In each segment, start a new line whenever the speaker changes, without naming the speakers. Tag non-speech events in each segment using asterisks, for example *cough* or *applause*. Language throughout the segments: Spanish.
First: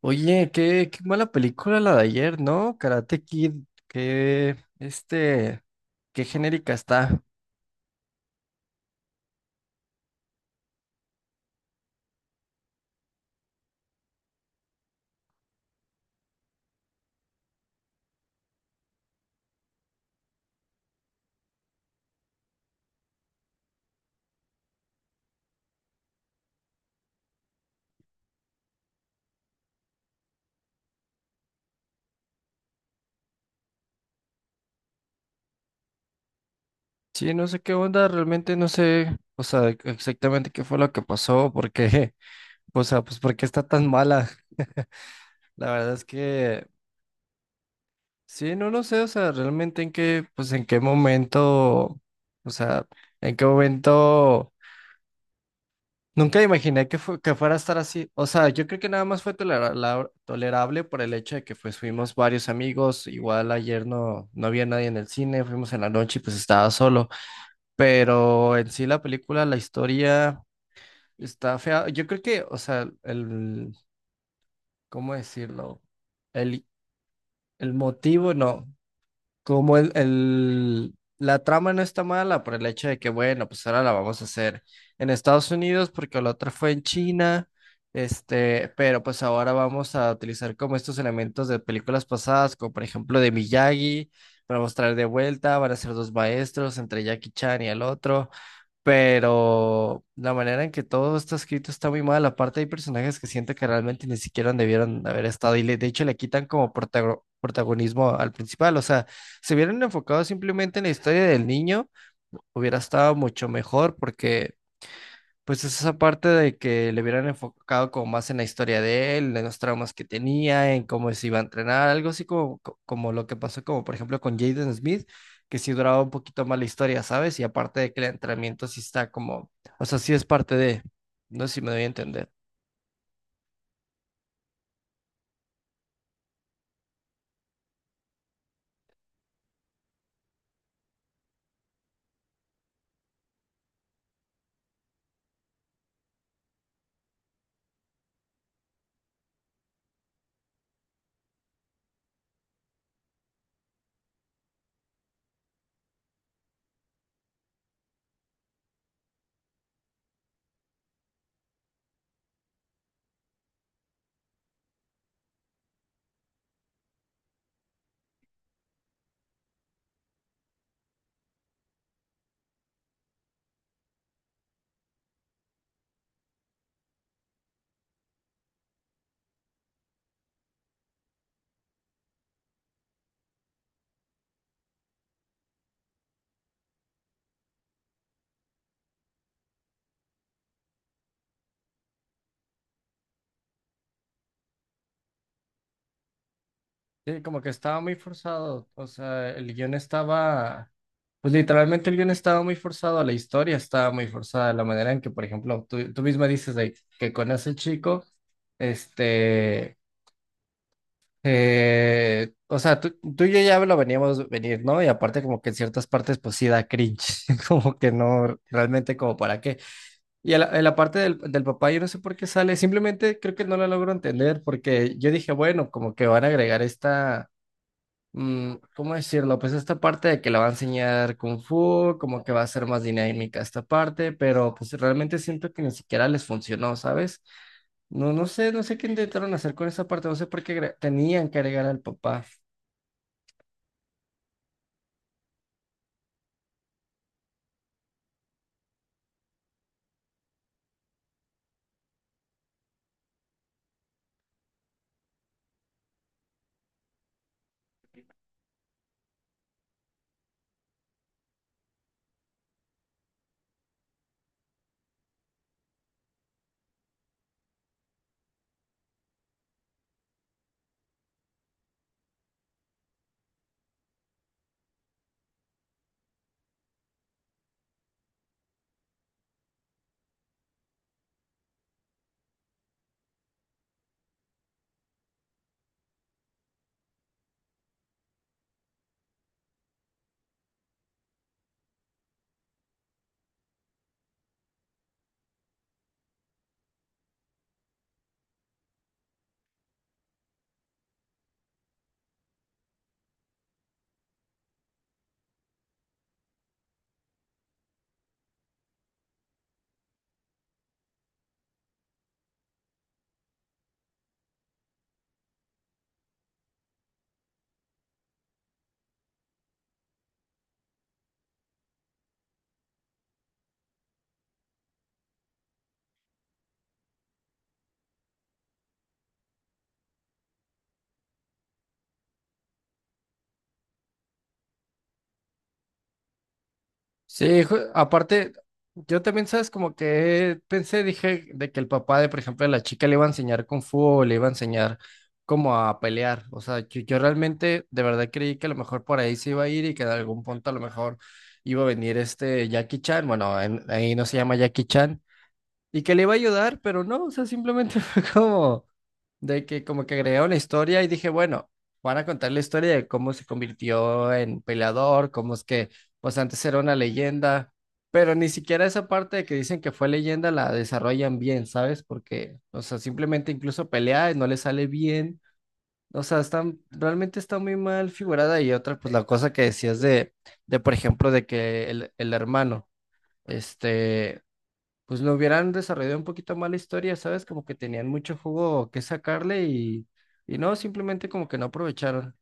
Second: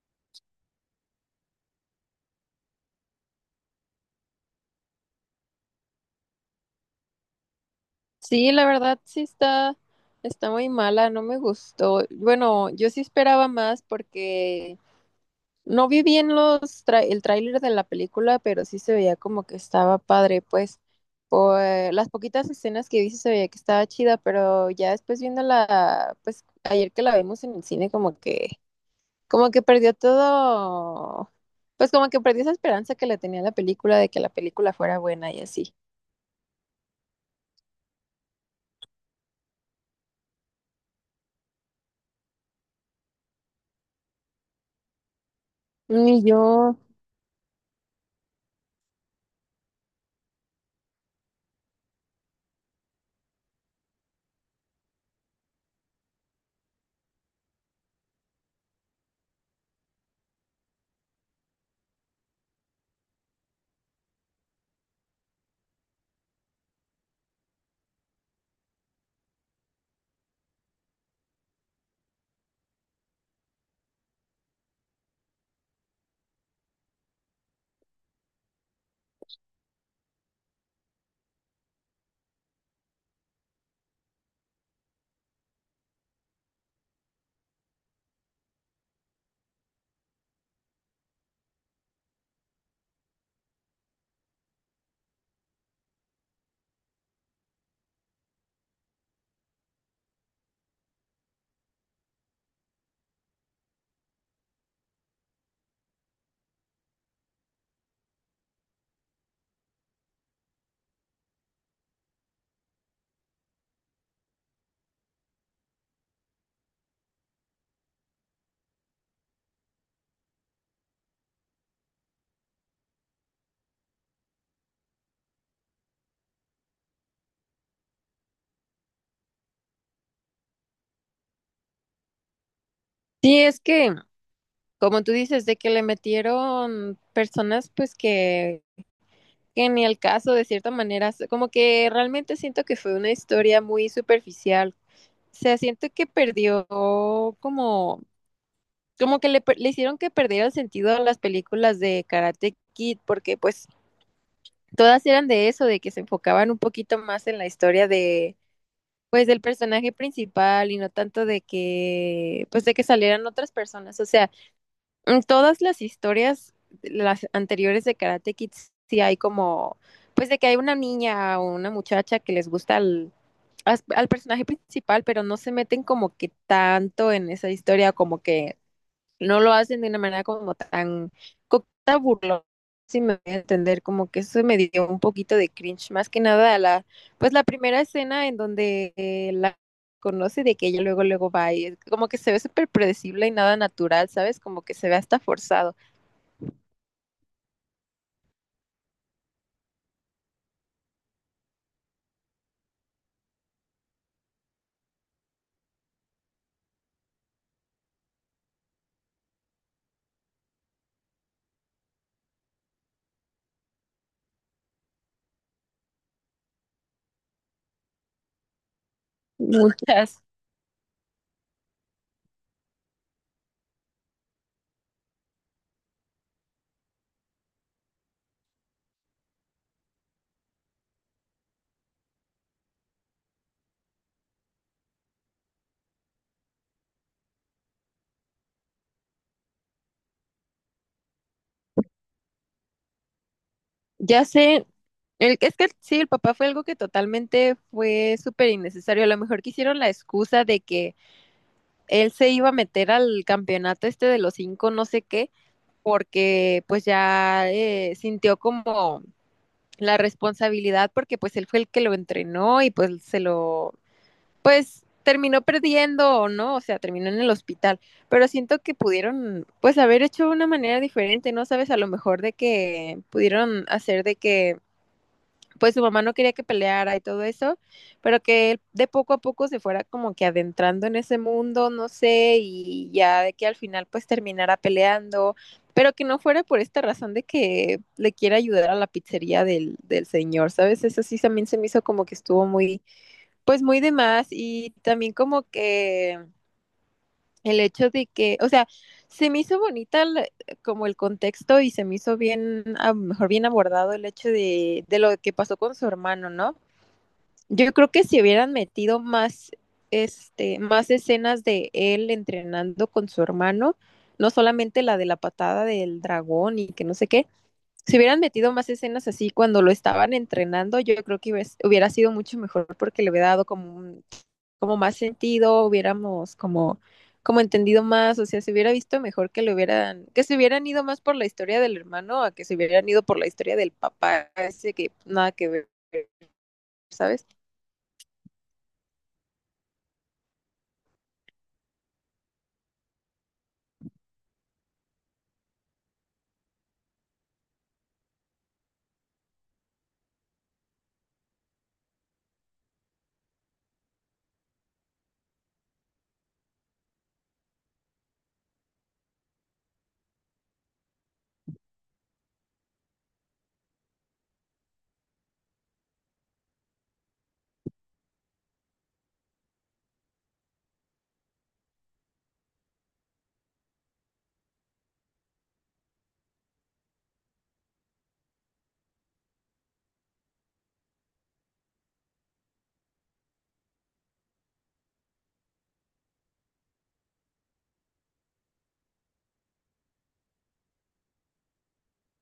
Oye, qué mala película la de ayer, ¿no? Karate Kid, qué, este, qué genérica está.
Sí, la verdad sí está muy mala, no me gustó. Bueno, yo sí esperaba más porque no vi bien el tráiler de la película, pero sí se veía como que estaba padre, pues por las poquitas escenas que vi sí se veía que estaba chida, pero ya después viéndola, pues ayer que la vimos en el cine como que perdió todo, pues como que perdió esa esperanza que le tenía a la película de que la película fuera buena y así.
Sí, no sé qué onda, realmente no sé, o sea, exactamente qué fue lo que pasó, *laughs* o sea, pues por qué está tan mala. La verdad es
Y
que,
yo,
sí, no lo sé, o sea, pues en qué momento, o sea, en qué momento. Nunca imaginé que fuera a estar así. O sea, yo creo que nada más fue tolerable por el hecho de que pues fuimos varios amigos. Igual ayer no había nadie en el cine, fuimos en la noche y pues estaba solo. Pero en sí la película, la historia está fea. Yo creo que, o sea, ¿cómo decirlo? El, el motivo, no. Como la trama no está mala por el hecho de que, bueno, pues ahora la vamos a hacer en Estados Unidos porque la otra fue en China, este, pero pues ahora vamos a utilizar como estos elementos de películas pasadas, como por ejemplo de Miyagi, para mostrar de vuelta, van a ser dos maestros entre Jackie Chan y el otro, pero la manera en que todo está escrito está muy mal. Aparte hay personajes que siento que realmente ni siquiera debieron haber estado y de hecho le quitan como protagonismo al principal. O sea, se hubieran enfocado simplemente en la historia del niño, hubiera estado mucho mejor porque... Pues esa parte de que le hubieran enfocado como más en la historia de él, en los traumas que tenía, en cómo se iba a entrenar, algo así como, co- como lo que pasó como por ejemplo con Jaden Smith, que sí duraba un poquito más la historia, ¿sabes? Y aparte de que el entrenamiento sí está como, o sea, sí es parte de, no sé si me doy a entender.
sí, es que como tú dices, de que le metieron personas pues que ni el caso de cierta manera, como que realmente siento que fue una historia muy superficial. O sea, siento que perdió como, como que le hicieron que perdiera el sentido a las películas de Karate Kid, porque pues todas eran de eso, de que se enfocaban un poquito más en la historia de, pues del personaje principal y no tanto de que salieran otras personas. O sea, en todas las historias, las anteriores de Karate Kids, sí hay como, pues de que hay una niña o una muchacha que les gusta al, al personaje principal, pero no se meten como que tanto en esa historia, como que no lo hacen de una manera como tan burlona, si me voy a entender, como que eso me dio un poquito de cringe, más que nada la primera escena en donde la conoce de que ella luego luego va y es como que se ve súper predecible y nada natural, ¿sabes? Como que se ve hasta forzado.
Sí, como que estaba muy forzado, o sea, el guión estaba, pues literalmente el guión estaba muy forzado, la historia estaba muy forzada, la manera en que, por ejemplo, tú misma dices de que con ese chico, este. O sea, tú y yo ya lo veníamos venir, ¿no? Y aparte como que en ciertas partes pues sí da cringe, *laughs* como que no, realmente como para qué.
Muchas.
Y a a la parte del papá yo no sé por qué sale, simplemente creo que no la logro entender porque yo dije, bueno, como que van a agregar ¿cómo decirlo? Pues esta parte de que le va a enseñar Kung Fu, como que va a ser más dinámica esta parte, pero pues realmente siento que ni siquiera les funcionó, ¿sabes? No, no sé, no sé qué intentaron hacer con esa parte, no sé por qué tenían que agregar al papá.
Ya sé, es que sí, el papá fue algo que totalmente fue súper innecesario. A lo mejor quisieron la excusa de que él se iba a meter al campeonato este de los cinco, no sé qué, porque pues ya sintió como la responsabilidad porque pues él fue el que lo entrenó y pues se lo, pues terminó perdiendo o no, o sea, terminó en el hospital, pero siento que pudieron pues haber hecho de una manera diferente, ¿no? Sabes, a lo mejor de que pudieron hacer de que pues su mamá no quería que peleara y todo eso, pero que él de poco a poco se fuera como que adentrando en ese mundo, no sé, y ya de que al final pues terminara peleando, pero que no fuera por esta razón de que le quiere ayudar a la pizzería del, del señor, ¿sabes? Eso sí también se me hizo como que estuvo muy, pues muy de más y también como que el hecho de que, o sea, se me hizo bonita como el contexto y se me hizo bien, a lo mejor bien abordado el hecho de lo que pasó con su hermano, ¿no? Yo creo que si hubieran metido más, este, más escenas de él entrenando con su hermano, no solamente la de la patada del dragón y que no sé qué, si hubieran metido más escenas así cuando lo estaban entrenando, yo creo que hubiera sido mucho mejor porque le hubiera dado como más sentido, hubiéramos como entendido más, o sea, se hubiera visto mejor que le hubieran, que se hubieran ido más por la historia del hermano a que se hubieran ido por la historia del papá, ese que nada que ver, ¿sabes?
Sí, aparte, yo también, ¿sabes? Como que pensé, dije, de que el papá de, por ejemplo, la chica le iba a enseñar Kung Fu o le iba a enseñar como a pelear. O sea, yo realmente, de verdad creí que a lo mejor por ahí se iba a ir y que en algún punto a lo mejor iba a venir este Jackie Chan. Bueno, ahí no se llama Jackie Chan. Y que le iba a ayudar, pero no, o sea, simplemente *laughs* fue como de que como que agregaron la historia y dije, bueno, van a contar la historia de cómo se convirtió en peleador, cómo es que pues antes era una leyenda, pero ni siquiera esa parte de que dicen que fue leyenda la desarrollan bien, ¿sabes? Porque, o sea, simplemente incluso pelea y no le sale bien. O sea, están, realmente está muy mal figurada y otra, pues la cosa que decías de por ejemplo, de que el hermano, este, pues lo hubieran desarrollado un poquito más la historia, ¿sabes? Como que tenían mucho jugo que sacarle y no, simplemente como que no aprovecharon.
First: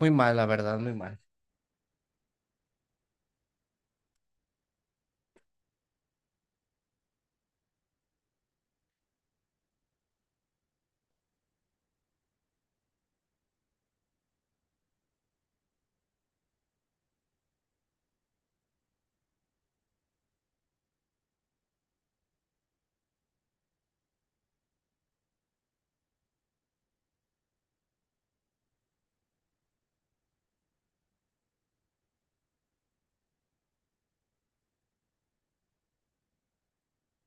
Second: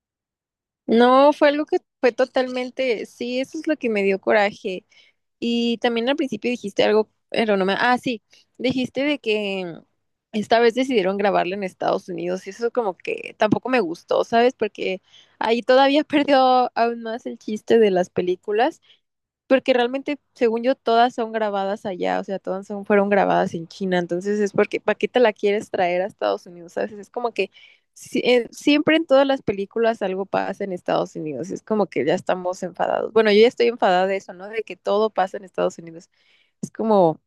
Muy mal, la verdad, muy mal.
No, fue algo que fue totalmente, sí, eso es lo que me dio coraje. Y también al principio dijiste algo, pero no me, ah, sí, dijiste de que esta vez decidieron grabarla en Estados Unidos y eso como que tampoco me gustó, ¿sabes? Porque ahí todavía *laughs* perdió aún más el chiste de las películas porque realmente, según yo, todas son grabadas allá, o sea, todas son, fueron grabadas en China, entonces es porque, ¿para qué te la quieres traer a Estados Unidos? Sabes, es como que siempre en todas las películas algo pasa en Estados Unidos, es como que ya estamos enfadados. Bueno, yo ya estoy enfadada de eso, ¿no? De que todo pasa en Estados Unidos. Es como,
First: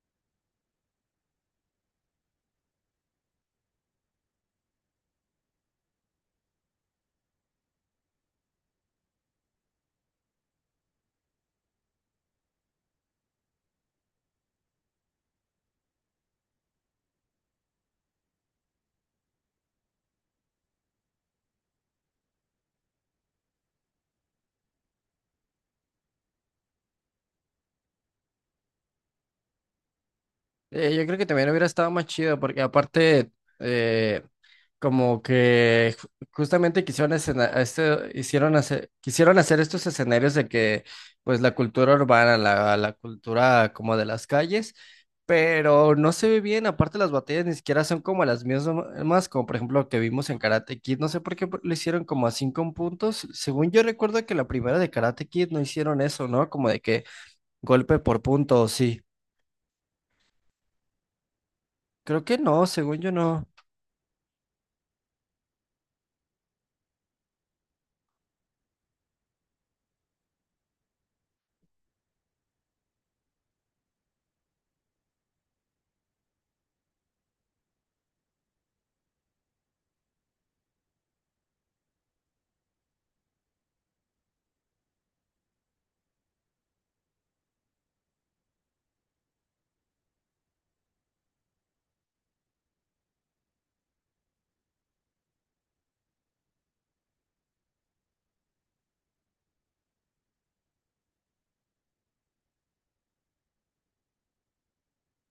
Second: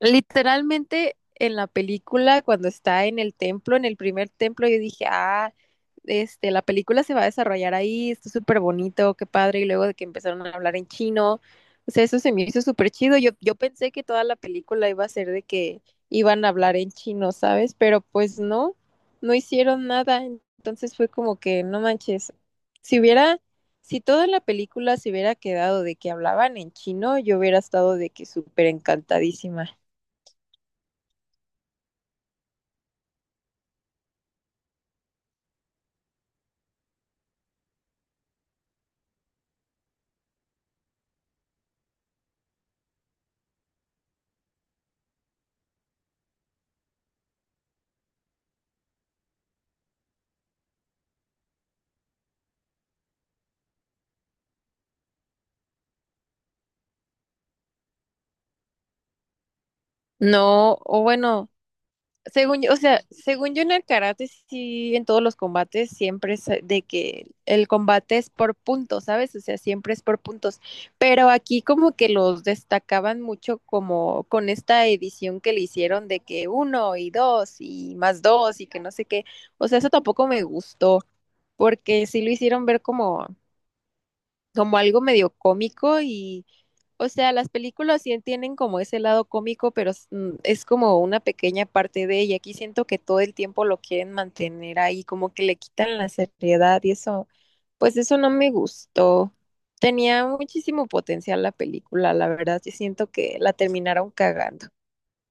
Literalmente en la película, cuando está en el templo, en el primer templo, yo dije, ah, este, la película se va a desarrollar ahí, está súper bonito, qué padre. Y luego de que empezaron a hablar en chino, o sea, eso se me hizo súper chido. Yo pensé que toda la película iba a ser de que iban a hablar en chino, ¿sabes? Pero pues no, no hicieron nada. Entonces fue como que, no manches, si hubiera, si toda la película se hubiera quedado de que hablaban en chino, yo hubiera estado de que súper encantadísima.
Yo creo que también hubiera estado más chido porque aparte, eh, como que justamente quisieron hicieron hacer, quisieron hacer estos escenarios de que pues la cultura urbana, la cultura como de las calles, pero no se ve bien, aparte las batallas ni siquiera son como las mismas, como por ejemplo que vimos en Karate Kid, no sé por qué lo hicieron como a 5 puntos, según yo recuerdo que la primera de Karate Kid no hicieron eso, ¿no? Como de que golpe por punto, sí,
No, o bueno,
creo que
según
no,
yo, o
según
sea,
yo no.
según yo en el karate, sí, en todos los combates siempre es de que el combate es por puntos, ¿sabes? O sea, siempre es por puntos. Pero aquí como que los destacaban mucho como con esta edición que le hicieron de que uno y dos y más dos y que no sé qué. O sea, eso tampoco me gustó, porque sí lo hicieron ver como como algo medio cómico y, o sea, las películas sí tienen como ese lado cómico, pero es es como una pequeña parte de ella. Aquí siento que todo el tiempo lo quieren mantener ahí, como que le quitan la seriedad y eso, pues eso no me gustó. Tenía muchísimo potencial la película, la verdad, yo siento que la terminaron cagando.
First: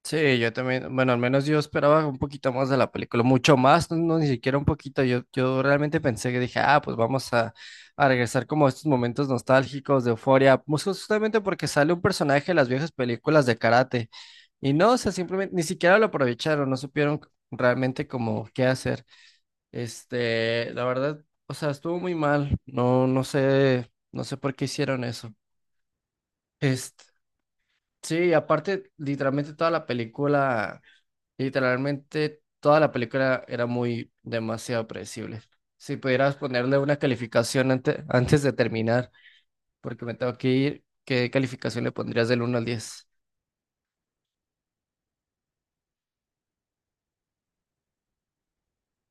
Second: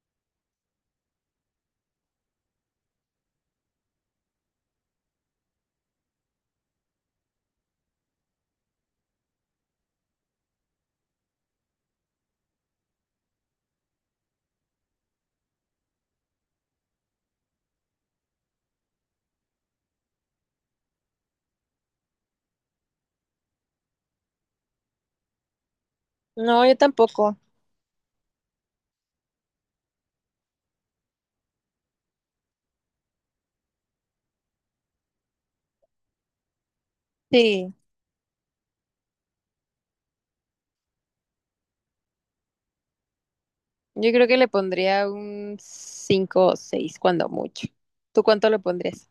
Sí, yo también, bueno, al menos yo esperaba un poquito más de la película, mucho más, no, no, ni siquiera un poquito, yo realmente pensé que dije, ah, pues vamos a regresar como a estos momentos nostálgicos de euforia, pues justamente porque sale un personaje de las viejas películas de karate, y no, o sea, simplemente, ni siquiera lo aprovecharon, no supieron realmente como qué hacer, este, la verdad, o sea, estuvo muy mal, no, no sé, no sé por qué hicieron eso,
No, yo
este,
tampoco.
sí, aparte, literalmente toda la película... Literalmente toda la película era muy demasiado predecible. Si pudieras ponerle una calificación
Sí,
antes de terminar, porque me tengo que ir, ¿qué calificación le pondrías del 1 al 10?
yo creo que le pondría un 5 o 6 cuando mucho. ¿Tú cuánto le pondrías?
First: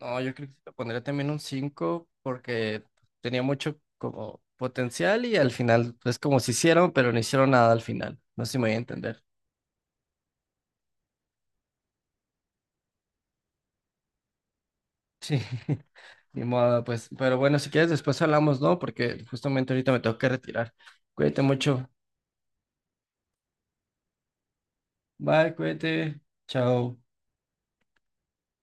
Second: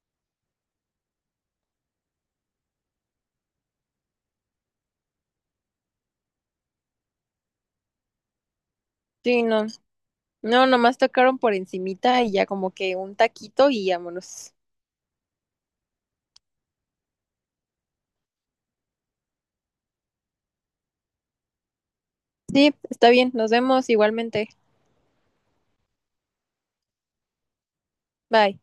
No, yo creo que le pondría también un 5 porque tenía mucho como potencial y al final es como si hicieron, pero no hicieron nada al final. No sé si me voy a entender.
Sí, no. No, nomás tocaron por encimita y ya como que un taquito y vámonos.
Sí, *laughs* ni modo, pues. Pero bueno, si quieres después hablamos, ¿no? Porque justamente ahorita me tengo que retirar. Cuídate mucho.
Sí, está bien, nos vemos igualmente.
Bye, cuídate. Chao.
Bye.